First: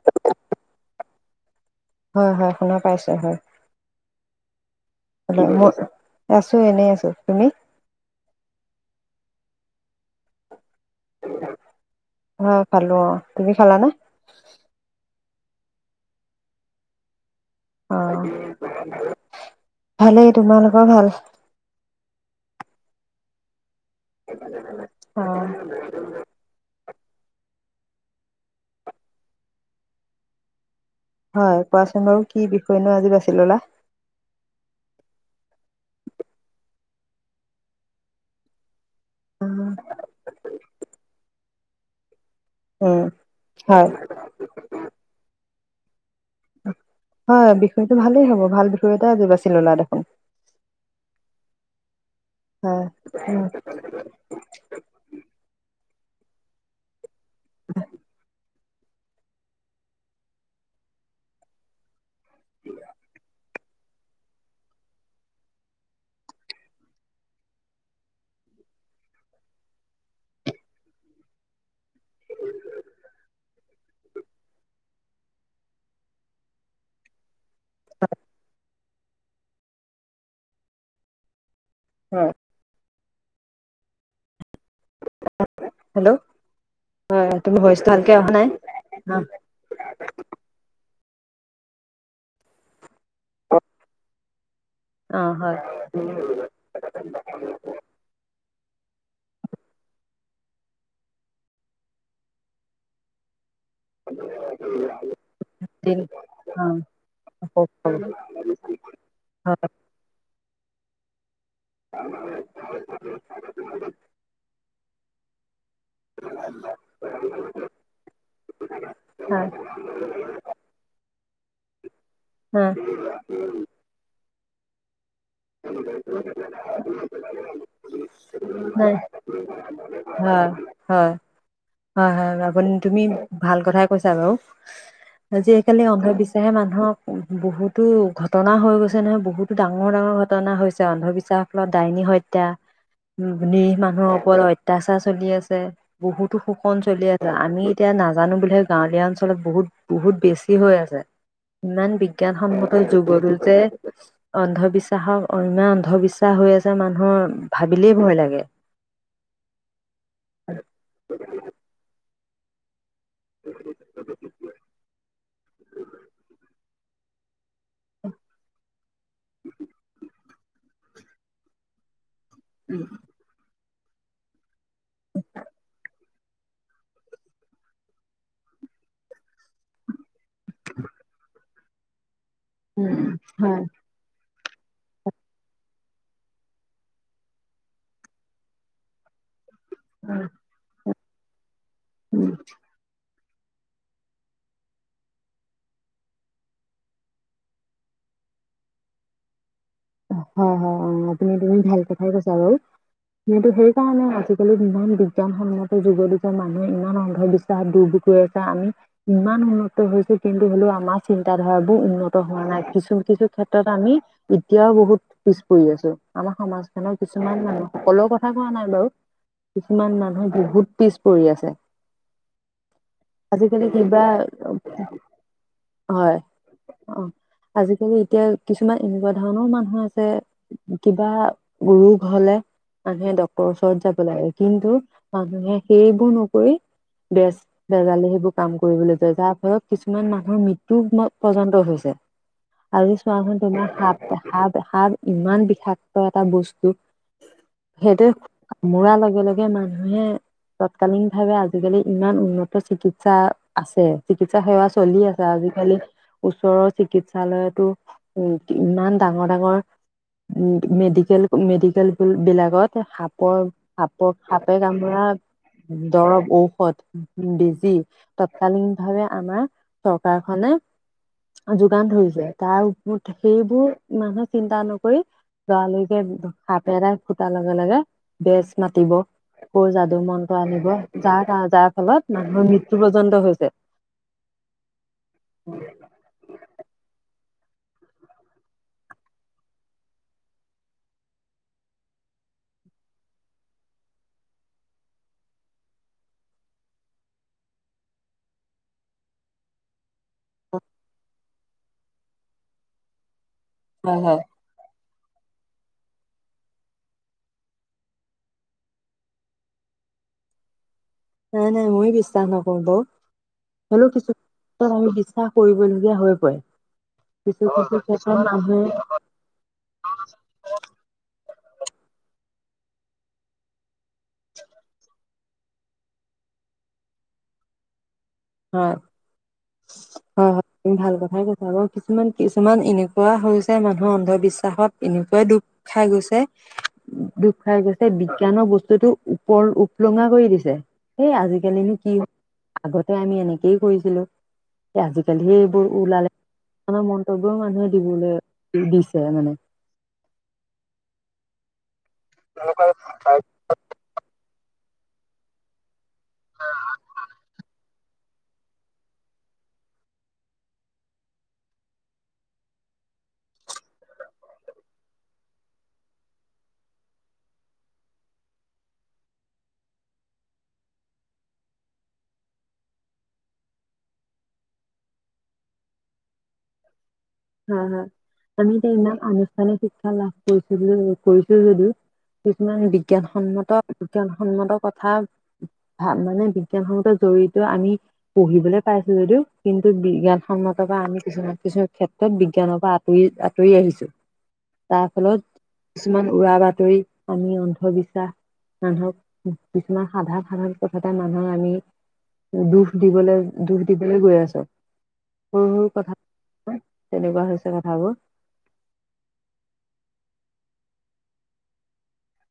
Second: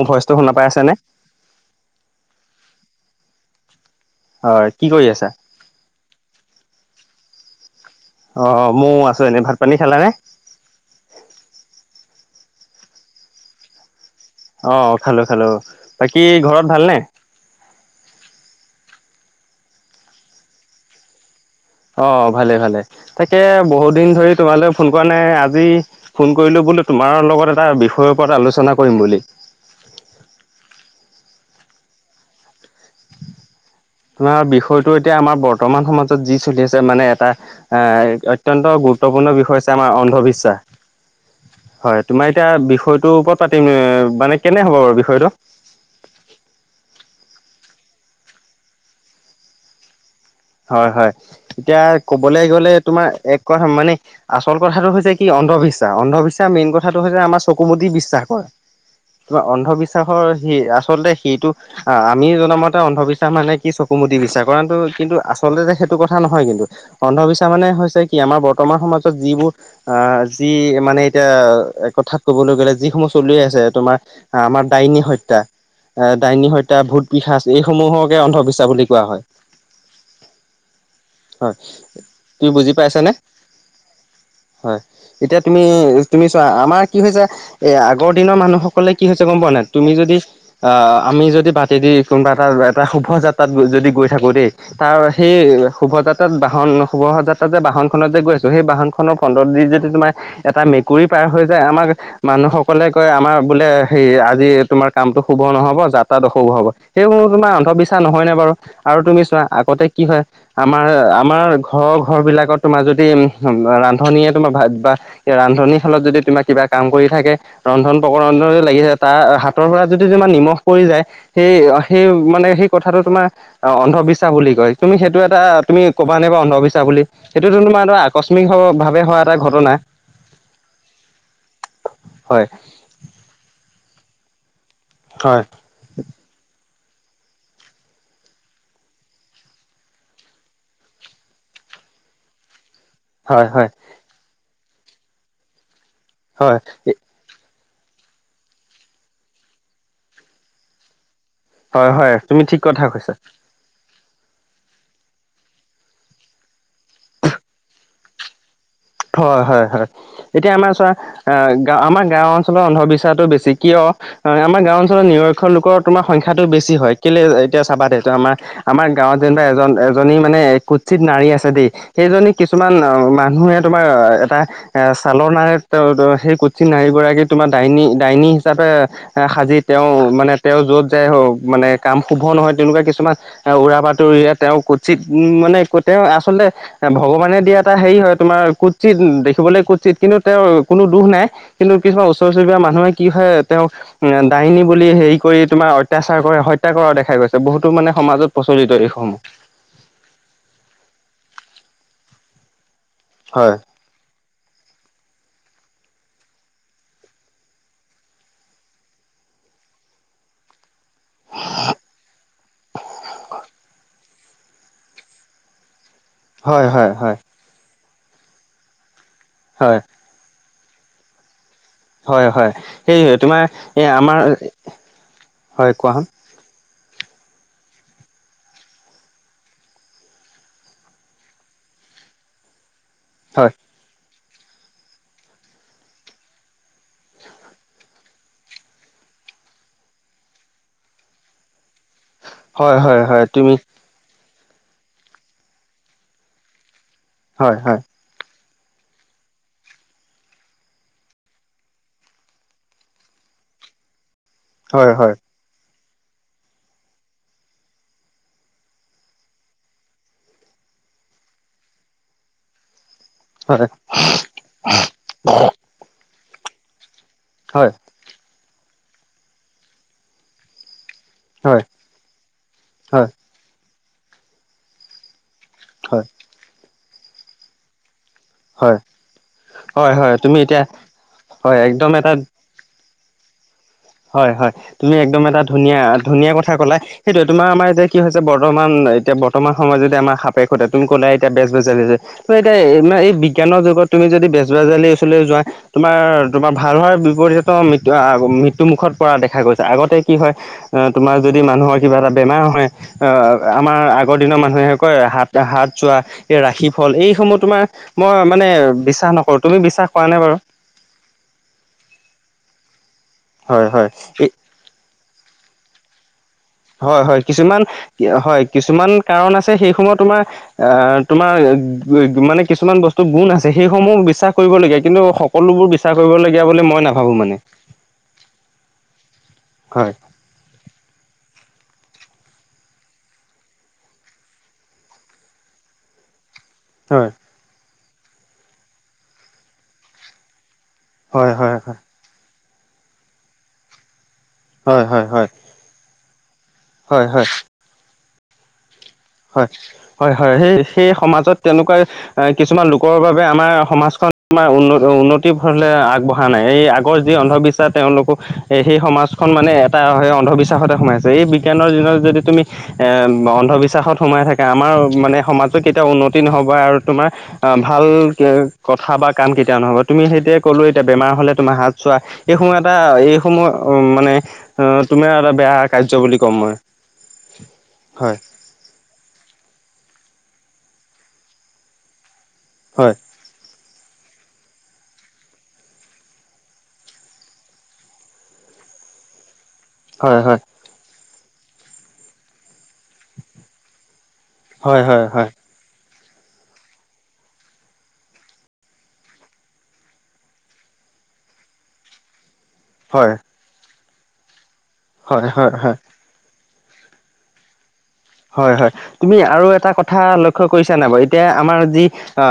মোৰ ভইচটো শুনা পাই আছেনে? হয়-হয় শুনা পাইছো হয়। হয়। কি কৰি আছে? মই আছো এনেই আছো তুমি। অ, ময়ো আছো এনে, ভাত পানী খালা নে? অ, খালো। তুমি খালাানে? অ, খালো-খালো বাকী ঘৰত ভালনে? অ, ভালেই। তোমালোকৰ ভাল? অ, ভালে- ভালে তাকে বহুত দিন ধৰি তোমালৈ ফোন কৰা অ নাই আজি ফোন, কৰিলো বুলি তোমাৰ লগত এটা বিষয়ৰ ওপৰত আলোচনা কৰিম বুলি? হয় কোৱাচোন বাৰু কি বিষয়নো আজি বাচি ললা। তোমাৰ বিষয়টো এতিয়া আমাৰ বৰ্তমান সমাজত যি চলি আছে মানে এটা এ অত্যন্ত গুৰুত্বপূৰ্ণ বিষয় উম হৈছে আমাৰ অন্ধবিশ্বাস। হয়, তোমাৰ এতিয়া বিষয়টোৰ ওপৰত পাতিম হয় মানে কেনে হ'ব বাৰু বিষয়টো। হয়, বিষয়টো ভালেই হ'ব ভাল বিষয় এটা যোগাছিল ললা দেখোন। হয়-হয় এতিয়া কবলৈ গ'লে হয় তোমাৰ এক উম কথা মানে, আচল কথাটো হৈছে কি অন্ধবিশ্বাস অন্ধবিশ্বাস মেইন কথাটো হৈছে আমাৰ চকু মুদি বিশ্বাসৰ তোমাৰ অন্ধবিশ্বাসৰ সি আচলতে সেইটো। অ আমি জনামতে অন্ধবিশ্বাস মানে কি চকু মুদ বিচাৰ কাৰণটো কিন্তু আচলতে সেইটো কথা নহয় কিন্তু অন্ধবিশ্বাস মানে হৈছে কি আমাৰ বৰ্তমান সমাজত যিবোৰ আহ, যি মানে এতিয়া কথাত কবলে গ'লে যিসমূহ চলি আছে তোমাৰ। আমাৰ ডাইনী হত্যা, ডাইনী হত্যা ভূত, পিসাচ এইসমূহকে অন্ধবিশ্বাস বুলি কোৱা হয়-হয়। হয়। তুমি বুজি পাইছা নে? হয়, এতিয়া তুমি, হেল্ল' তুমি চোৱা আমাৰ কি হৈছে হয় তুমি এ ভইচটো আগৰ ভালকে অহা দিনৰ নাই মানুহসকলে কি হৈছে অ গম পোৱা নাই, তুমি যদি আ আমি যদি বাতে দি কোনোবা এটা, এটা শুভ যাত্ৰাত যদি গৈ থাকো দেই। তাৰ অ সেই হয় শুভ যাত্ৰাত বাহন শুভ যাত্ৰা তাত যে বাহনত যে গৈছোঁ, সেই বাহখনৰ পন্দৰ দি যদি তোমাৰ এটা মেকুৰী পাৰ হৈ যায় আমাৰ, মানুহসকলে কয় আমাৰ বোলে সেই আজি তোমাৰ কামটো শুভ নহব দিন যাত্ৰাত অশুভ অ হব, সেইবোৰ তোমাৰ আকৌ হয় অন্ধবিশ্বাস নহয়নে বাৰু। আৰু তুমি চোৱা, হয় আগতে কি হয়, আমাৰ আমাৰ ঘৰৰ ঘৰ বিলাকত তোমাৰ যদি, ৰান্ধনীয়ে তোমাৰ ভাত বা- ৰান্ধনীৰশালত যদি তোমাৰ কিবা কাম কৰি থাকে। ৰন্ধন প্ৰকৰ ৰন্ধন লাগিছে, তাৰ হয় হাতৰ পৰা যদি যমান নিমখ পৰি যায়। সেই, সেই মানে সেই হয় কথাটো তোমাৰ অন্ধবিশ্বাস বুলি কয় তুমি, সেইটো এটা তুমি ক'বা নে বাৰু অন্ধবি্বাস বুলি? সেইটো তোমাৰ আকস্মিক ভাৱে হোৱা এটা ঘটনা। হয়, হয়, হয় হয় আপুনি তুমি ভাল কথাই কৈছা বাৰু, হয় জি আজিকালি অন্ধবিশ্বাসে মানুহক, বহুতো ঘটনা হৈ গৈছে নহয়, বহুতো ডাঙৰ ডাঙৰ ঘ ঘটনা হৈছে অন্ধবিশ্বাস ফত ডাইনী হত্যা, হয় নি হয় মানুহৰ ওপৰত হত্ তাচা চলি আছে, বহুতো হয় শোষণ চলি আছে। আমি এতিয়া নাজানো বুলিহে, গাঁৱলীয়া অঞ্চলত বহুত, বহুত বেছি হৈ আছে। হয় ইমান হয় তুমি ঠিক বিজ্ঞানসন্মত কথা কৈছা যুগতো যে, অন্ধবিশ্বাস াহক ইমান অন্ধবিশ্বাস হৈ আছে, মানুহৰ ভাবিলেই ভয় লাগে। হয় হয় হয়, এতিয়া আমাৰ চোৱা, গ আমাৰ গাঁও অঞ্চলৰ অন্ধবিশ্বাস াতটো বেছি কিয়, আমাৰ গাওঁ অঞ্চলত নিৰক্ষৰ লোকৰ তোমাৰ সংখ্য্াটো বেছি হয়। কেলে এতিয়া চাবা দে আমাৰ, আমাৰ গাঁৱত যেনিবা এজন এজনী মানে, কুৎিত নাৰী আছে দেই। সেইজনী কিছুমান মানুহে তোমাৰ এটা এ ছালৰ নাৰ সেই কুঠিন নাৰী গৰাকী তোমাৰ ডাইনী, ডাইনী হিচাপে সাজি তেওঁ মানে তেওঁ যত যাই মানে কাম শুভ নহয়, তেনেকুৱা উম কিছুমান এ হয় উৰা বাট তৰি তেওঁ কুচিত মানে তেওঁ আচলতে, ভগৱানে দিয়া এটা হেৰি হয়, তোমাৰ কুটচিত, দেখিবলৈ কুতচিত, কিন্তু তেওঁৰ কোনো দুখ নাই, কিন্তু কিছুমান ওচৰ চুবুৰীয়া মানুহে কি হয় তেওঁক দাইনী বুলি হেৰি কৰি তোমাৰ অত্যাচাৰ কৰে হত্যা কৰা দেখা গৈছে, বহুতো মানে সমাজত প্ৰচলিত এইসমূহ। হয় হয়, অ' আপুনি তুমি ভাল কথাই কৈছা বাৰু, কিন্ত্ত হয় সেই তণে আজিকালি ইমান বিজ্ঞানসন্মত যুগত যে মানুহে ইমান অন্ধবিশ্বাস দুুৰৰ্বখ হৈ আছে, আমি ইমান উন্নত হৈছে, কিন্তু হ'লেও আমাৰ চিন্তাধাৰাবোৰ উন্নত হোৱা নাই, কিছো কিছো ক্ষেত্ৰত আমি এতিয়াও বহুত, পিছ পৰি আছো, আমাৰ হয় হয় সমাজখনৰ হয় কিছুমান মানুহ সকলো কথা কোৱা নাই বাৰু। হয় কিছুমান মানুহ বহুত পিছ পৰি আছে। হয় হয়, সেই তোমাৰ, আজিকালি এই কিবা আমাৰ, হয় কোৱা হয়। অ', আজিকালি এতিয়া কিছুমান এনেকুৱা ধণৰ মানুহ আছে, কিবা ৰোগ হলে মানুহে ড্ক্তৰৰ হয় ওচৰত যাব লাগে, কিন্তু মানুহে সেইবোৰ নকৰি, বস্ত বেজালে সেইবোৰ কাম কৰিবলৈ যায় যাৰ ফলত কিছুমান মানুহৰ মৃত্যু পৰ্যন্ত হৈছে। হয় আজি হয় হয় চোৱাচোন তুমি তোমাৰ সাপ, সাপ, সাপ ইমান বিষাক্ত এটা বস্তু। হয় হয়। সেইটো, মোৰা লগে লগে মানুহে তৎকালীন ভাৱে আজিকালি ইমান উন্নত চিকিৎসা, আছে। চিকিৎসা সেৱা হয় চলি হয় আছে, আজিকালি, ওচৰৰ চিকিৎসালয়তো উ ইমান ডাঙৰ ডাঙৰ, মেডিকেল, মেডিকেল বিলাকত ৰ হয় হয় সাপৰ সাপে কামোৰা, দৰৱ, ঔষধ হয় বেজি। তৎকালীনভাৱে আমাৰ চৰকাৰখনে হয় যোগান ধৰিছে, তাৰ হয় সেইবোৰ মানুহে চিন্তা নকৰি লৰালৰিকে হাতেৰে ফুটাৰ লগে লগে বেজ হয় মাতিব, আকৌ হয় যাদু হয় তুমি মন্তটো এতিয়া আনিব, যাৰ হয় যাৰ একদম এটা ফলত মানুহ মৃত তো পৰ্যন্ত হৈছে। হয় হয়, তুমি একদম এটা ধুনীয়া ধুনীয়া কথা ক'লা। সেইটোৱে তোমাৰ আমাৰ এতিয়া কি হৈছে বৰ্তমান এতিয়া বৰ্তমান সময়ত যদি আমাৰ সাপে খুতে তুলি কলৈ এতিয়া বেজ বেজিছে ত' এতিয়া এই বিজ্ঞানৰ যুগত তুমি যদি বেজবজালিৰ ওচৰলৈ যোৱা তোমাৰ তোমাৰ ভাল হোৱাৰ বিপৰীত আ, মিত টো মুখত পৰা দেখা গৈছে, আগতে কি হয় তোমাৰ যদি মানুহৰ কিবা এটা বেমাৰ হয় আমাৰ হয় আগৰ হয় দিনৰ মানুহে কয় হাত হাত যোৱা, এই ৰাখি ফল এইসমূহ তোমাৰ মই মানে বিশ্বাস নকৰোঁ। তুমি বিশ্বাস কৰানা বাৰু? নাই নাই ময়ো বিশ্বাস নকৰোঁ বাৰু, হয় হয় হলেও কিছু এই আমি বিশ্বাস কৰিবলগীয়া হৈ পৰে। হয় হয়, কিছু কিছুমান কিছু ক্ষেত্ৰত হয়, মানুহে কিছুমান কাৰণ আছে সেই সময়ত তোমাৰ আ, তোমাৰ মানে কিছুমান বস্তুৰ গুণ আছে সেইসমূহ বিশ্বাস কৰিবলগীয়া কিন্তু সকলোবোৰ বিশ্বাস কৰিবলগীয়া বুলি মই নাভাবোঁ মানে। হয়। হয়। হয় হয়, তুমি ভাল কথাই কৈছা, বাৰু কিছুমান কিছুমান এনেকুৱা হৈছে মানুহৰ অন্ধবিশ্বাসত এনেকুৱাই দুখ খাই গৈছে হয়। দুখ খাই গৈছে, বিজ্ঞানৰ বস্তুটো উপলঙা কৰি দিছে, সেই হয় হয় আজিকালিনো হয় কি কয় আমি এনেকেই কৰিছিলোঁ, হয় হয় হয় আজিকালিহে এইবোৰ ওলালে। আৰু হয় হয় মন্তব্যও মানুহে দিবলৈ দিছে মানে। হয় হয় হয়, সেই সেই সমাজত তেনেকুৱা কিছুমান লোকৰ বাবে আমাৰ সমাজখন উন্ন উন্নতি ভৰলে আগবঢ়া নাই, এই আগৰ যি অন্ধবিশ্ব তেওঁলোকো সেই সমাজখন মানে এটা অন্ধবিশ্বাসতে সোমাইছে, এই বিজ্ঞানৰ দিনত যদি তুমি এ, অন্ধবিশ্বাসত সোমাই থাকে, আমাৰ মানে সমাজত কেতিয়াও উন্নতি নহ'ব আৰু তোমাৰ অ' ভাল কথা বা কাম কেতিয়াও নহ'ব, তুমি সেইটোয়ে ক'লো এতিয়া বেমাৰ হ'লে তোমাৰ হাত চোৱা এইসমূয়হ এটা এইসমূহ মানে অ' তুমাৰ এটা বেয়া কাৰ্য বুলি ক'ম মই। হয় হয়, আমি এতিয়া আনুষ্ঠানিক শিক্ষা লাভ কৰিছিলোঁ কৰিছোঁ যদিও কিছুমান হয় বিজ্ঞানসন্মত, বিজ্ঞানসন্মত কথা ভা মানে বিজ্ঞান সন্মত জৰিয়তে আমি পঢ়িবলে পাইছোঁ যদিও কিন্তু হয় হয় বিজ্ঞানসন্মতৰপৰা আমি কিছুমান কিছু ক্ষেত্ৰত বিজ্ঞানৰপৰা আঁতৰি আঁতৰি আহিছোঁ। হয় হয় তাৰফলত হয় কিছুমান উৰা বাতৰি, আমি অন্ধবিশ্বাস মানুহক কিছুমান সাধাৰণ সাধাৰণ কথাতে মানুহক আমি দুখ হয় দিবলৈ দুখ দিবলৈ গৈ আছোঁ। হয়, হয়, হয়। তেনেকুৱা হৈছে কথাবোৰ। হয় হয়, তুমি আৰু এটা কথা লক্ষ্য কৰিছা নাই বাৰু, এতিয়া আমাৰ যি আ,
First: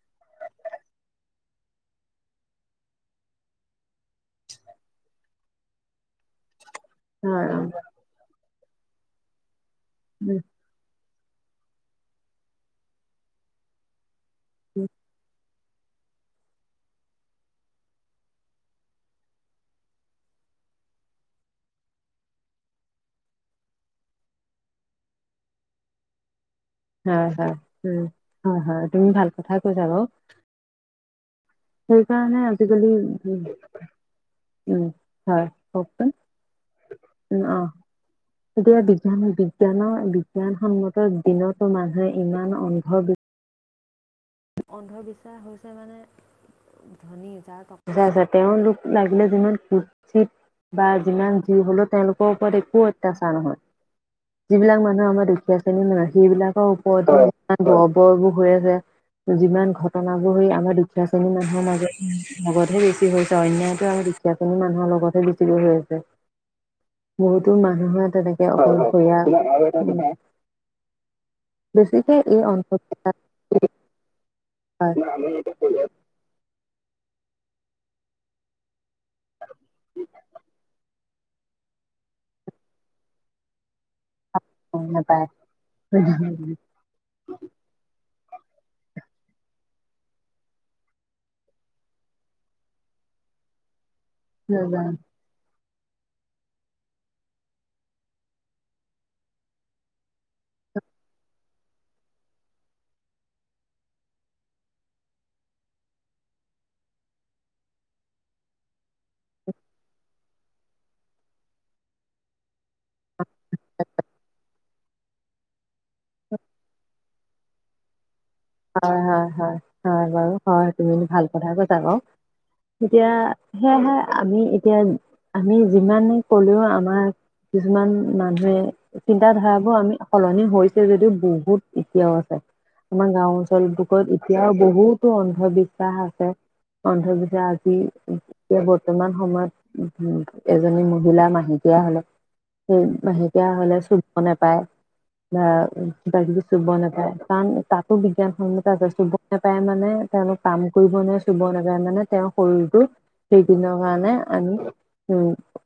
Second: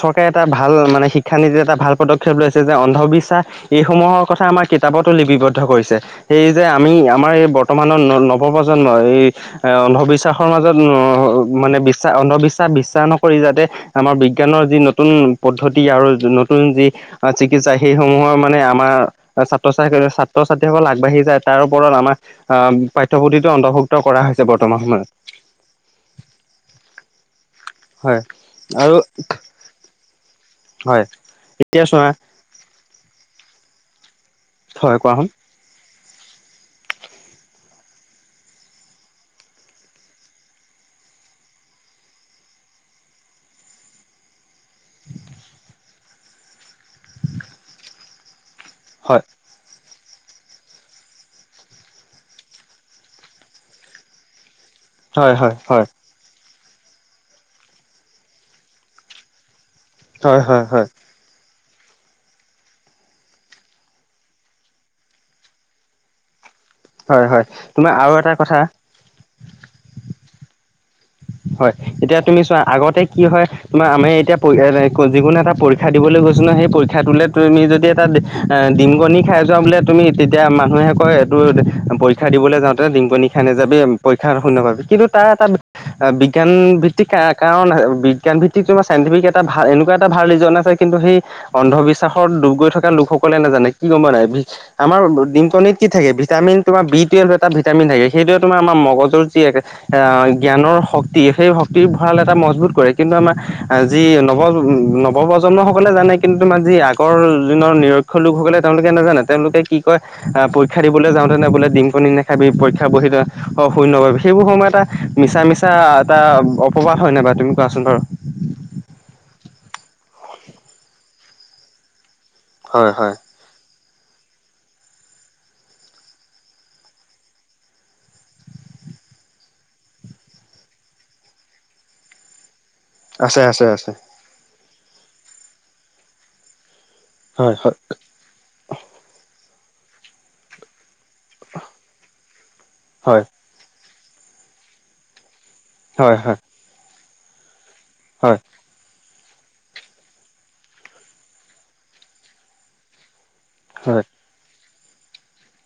চৰকাৰে এটা ভাল মানে শিক্ষানীতি এটা ভাল পদক্ষেপ লৈছে যে অন্ধবিশ্বাস এইসমূহৰ কথা আমাৰ কিতাপতো লিপিবদ্ধ কৰিছে। সেই যে আমি আমাৰ এই হয় বৰ্তমানৰ ন-নৱপ্ৰজন্ম এই বিশ্বাসৰ মাজত মানে বিশ্বাস, অন্ধবিশ্বাস বিশ্বাস নকৰি যাতে আমাৰ বি বিজ্ঞানৰ যি নতুন পদ্ধতি আৰু নতুন যি চিকিৎসা সেইসমূহৰ মানে আমাৰ ছাত্ৰ ছাত্ৰী, ছাত্ৰ ছাত্ৰীসকল আগবাঢ়ি যায় তাৰ ওপৰত আমাৰ আ, পাঠ্যপুথিটো অন্তৰ্ভুক্ত কৰা হৈছে বৰ্তমান সময়ত। হয় হয়, উ, হয় হয়, আৰু তুমি ভাল কথাই কৈছা বাৰু। হয়। এতিয়া চোৱা সেইকাৰণে আজিকালি উ উম হয় কোৱাচোন হয় কওকচোন। উম, অ'। এতিয়া বিজ্ঞান বিজ্ঞানৰ বিজ্ঞানসন্মত দিনতো মানুহে ইমান অন্ধবিশ্বাস অন্ধবিশ্বাস হৈছে মানে ধনী যাৰ চা আছে তেওঁলোক হয় লাগিলে যিমান কুচিৎ বা যিমান যি হলেও তেওঁলোকৰ ওপৰত একো অত্যাচাৰ নহয় যিবিলাক মানুহ আমাৰ হয় হয় দুখীয়া শ্ৰেণীৰ হয় সেইবিলাকৰ ওপৰত দৰ বৰবোৰ হৈ আছে যিমান ঘটনাবোৰ হয় হয় হৈ হয় আমাৰ হয় দুখীয়া ধনী মানুহৰ মাজ লগতহে বেছি হৈছে অন্যায়তো আমাৰ দুখীয়া শ্ৰেণীৰ মানুহৰ লগতহে বেছিকৈ হৈ আছে। হয়, হয় তোমাৰ আৰু এটা কথা স [unintelligible] হয় এতিয়া তুমি এই চোৱা অঞ্চল আগতে কি হয় ম আমি এতিয়া প যিকোনো এটা পৰীক্ষা দিবলৈ গৈছো ন সেই পৰীক্ষা খাই তোলে তুমি যদি এটা ডিমগনি খাই যোৱা বোলে তুমি তেতিয়া মানুহে কয় এইটো শিক্ষা দিবলৈ যাওঁতে ডিংপনি খাই না যাবি পৰীক্ষা শূন্য পাববি কিন্তুাৰ নাপায় এটা বিজ্ঞান নাজানো ভ কাৰণ বিজ্ঞান ভিত্তিক তোমাৰ ছাইণ্টিফিক এটা ভাল এনেকুৱা এটা ভাল ৰিজন আছে কিন্তু সেই অন্ধবিশ্বাসত ডুব গৈ থকা লোকসকলে নাজানে কি গ'ম নাই আমাৰ ডিমকনিত কি থাকে ভিটামিন তোমাৰ বি টুৱেলভ এটা ভিটামিন থাকে সেইটোয়ে তোমাৰ আমাৰ মগজৰ যি এক জ্ঞানৰ শক্তি সেই শক্তিৰ ভঁৰা়ল এটা মজবুত কৰে কিন্তু আমাৰ যি নৱ নৱপ্ৰজন্মসকলে জানে কিন্তু যি আগৰ দিনৰ নিৰক্ষৰ লোকসকলে তেওঁলোকে নাজানে তেওঁলোকে কি কয় আহ পৰীক্ষা দিবলৈ যাওঁতেনে বোলে ডিম কণী নাখাবি পৰীক্ষা বহি শূন্য বাবোৱ সেইবোৰ সময়ত এটা মিছা মিছা এটা অপবাস হয় নাই তুমি কোৱাচোন বাৰু হয়, হয়, হয়, হয় বাৰু হয় তুমি ভাল কথা কতা ক হয় এতিয়া হয় সেয়েহে আমি এতিয়া আমি যিমানে কলেও আমাৰ কিছুমান মানুহে চিন্ত ধাৰাবোৰ আমি সলনি হৈছে যদিও বহুত এতিয়াও আছে আমাৰ আছে গাঁৱত। আছে আছে এতিয়াও বহুতো অন্ধবিশ্বাস আছে অন্ধবিশ্বাস হয় আজি হয় এতিয়া বৰ্তমান সময়ত এজনী মহিলা মাহেকীয়া হলে সেই হয় মাহেকীয়া হলে চুবিব নোপায় বা হয় কিবাক হয় চুব নাপায় তান তাতো হয় বিজ্ঞানসন্মতা আছে চুব নাপায় মানে তেওঁলোক কাম কৰিব ন চুব নাপায় মানে তেওঁৰ শৰীৰটো সেইদিনৰ হয় কাৰণে আমি উ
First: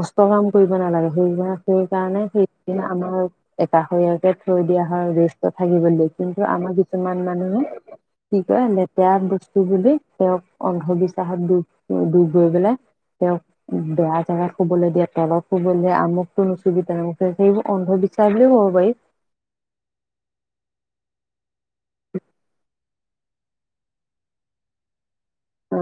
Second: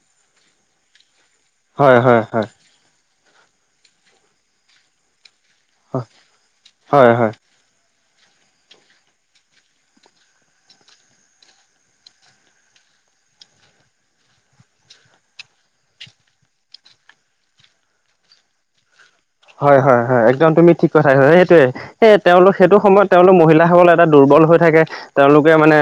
কষ্ট কাম কৰিব নালাগে সেই সেই হয় হয় কাৰণে হয় সেইদ আমাৰ একাষৰীয়াকে থৈ দিয়া হয় উদ্দেশ্য থাকিব হয় দিয় কিন্তু আমাৰ কিছুমান মানুহে [inaudible] কি কয় লেতেৰা বস্তু বুলি তেওঁক অন্ধবিশ্বাসত দুখ দখ গৈ পেলাই তেওঁক বেয়া জাগাত শুবলৈ দিয়ে তলত শুবলৈ আমুকতটো নুচুবিু সেইবোৰ অন্ধবিচাৰ বুলিও ক'ব পাৰি হয়, হয় হয় একদম তুমি ঠিক কথাইছা সেইটোৱে এ তেওঁলোক সেইটো সময়ত তেওঁলোক মহিলাসকল এটা দুৰ্বল হৈ থাকে। তেওঁলোকে মানে অ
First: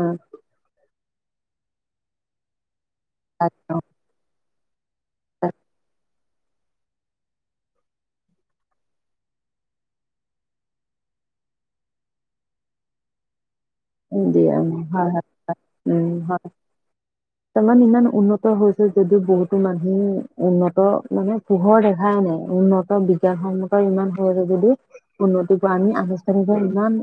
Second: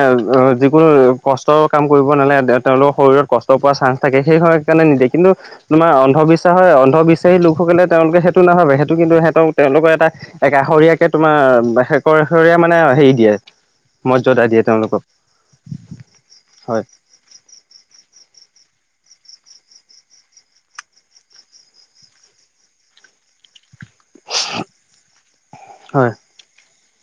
যিকোনো কষ্টৰ কাম কৰিব নালাগে তেওঁলোকৰ শৰীৰত কষ্ট পোৱাৰ একদম। চাস্ন থাকে সেই সম কাৰণে নিদিয়ে কিন্তু তোমাৰ অন্ধবিশ্বাস হয় অন্ধবিশ্বাসী লোকসকলে তেওঁলোকেই টো নাভাবে সেইটো কিন্তু সিহঁতক তেওঁলোকৰ এটা একষৰীয়াকে তোমাৰ শেৰ শেষৰীয়া মানে হেৰি দিয়ে। মৰ্যদা দিয়ে তেওঁলোকক হয় হয় হয়। ইমান ইমান উন্নত হৈছে যদিও বহুতো মানুহে উন্নত মানে পোহৰ দেখাই নাই উন্নত বিজ্ঞান সন্মত ইমান যদি উন্নতি কৰা আমি হয় আনুষ্ঠানিকৰ ইমান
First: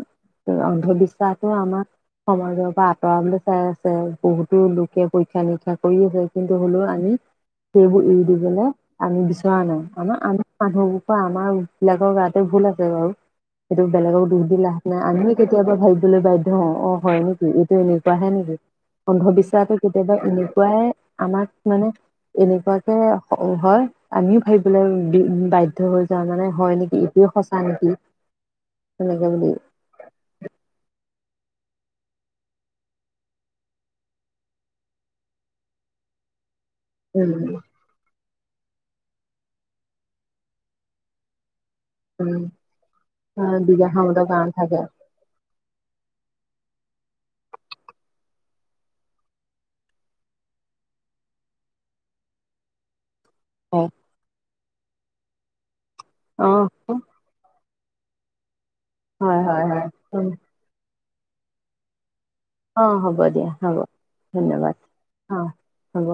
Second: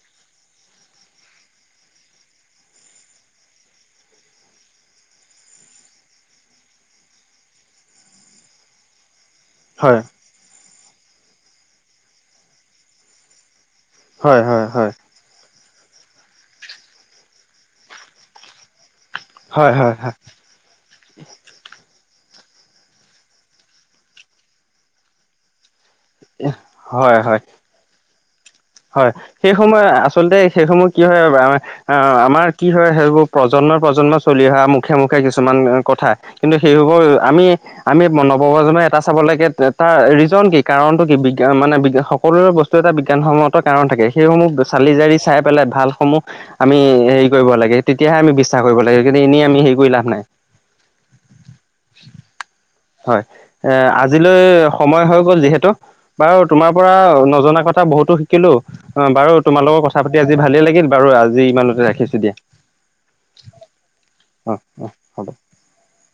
অন্ধবিশ্বাসো আমাক সমাজৰ পৰা আঁতৰাবলৈ চাই আছে বহুতো লোকে পৰীক্ষা নিৰীক্ষা কৰি আছে কিন্তু হ'লেও আমি সেইবোৰ এৰি দি বলে আমি বিচৰা নাই, হয় আমাৰ আমাৰ মানুহবোৰ পৰা আমাৰ বিলাকৰ গাতে ভুল আছে বাৰু। সেইটো বেলেগকো হয় দুখ দি হয় লাভ হয় নাই। আমিও কেতিয়াবা ভ বাধ্য হও, অ হয় নেকি? এইটো এনেকুৱ হে নেকি? হয় অন্ধবিশ্বাসটো হয় হয় কেতিয়াবা এনে কুৱাই আমাক মানে এনেকুৱাকে হয় আমিও ভাবিবলৈ বাধ্য হৈ মানে হয় নেকি? এইটোয়ে সঁচা নেকি? হয় তেনেকে বুলি সেই সময় আচলতে সেই সময় কি হয় আহ আমাৰ কি হয় সেইবোৰ প্ৰজন্ম প্ৰজন্ম চলি অহা মুখে মুখে কিছুমান কথা কিন্তু সেইবোৰ আমি উম আমি নৱপ্ৰজই এটা চাব লাগে তাৰ ৰিজন কি? কাৰণটো কি? বিজ্ঞান মানে উম সকলোৰে বস্তু এটা বিজ্ঞানসন্মত বিঘা কাৰণ থাকে, খামতৰ গান সেইসমূহ থাকে চালি জাৰি চাই পেলাই ভালসমূহ আমি হেৰি কৰিব লাগে, তেতিয়াহে আমি বিশ্বাস কৰিব লাগে। কিন্তু এনেই আমি হেৰি কৰি লাভ নাই। হয় এ হয় আজিলৈ সময় হৈ গ'ল যিহেতু বাৰু অ তোমাৰ পৰা নজনা কথা বহুতো শিকিলো, অ বাৰু হয় হয় তোমাৰাল লগৰ হয় কথা পাতি আজি ভালেই লাগিল, বাৰু আজি ইমানতে ৰাখিছো দিয়া। অ হ'ব দিয়া হ'ব, অ ধন্যবাদ হ'ব অ হ'ব।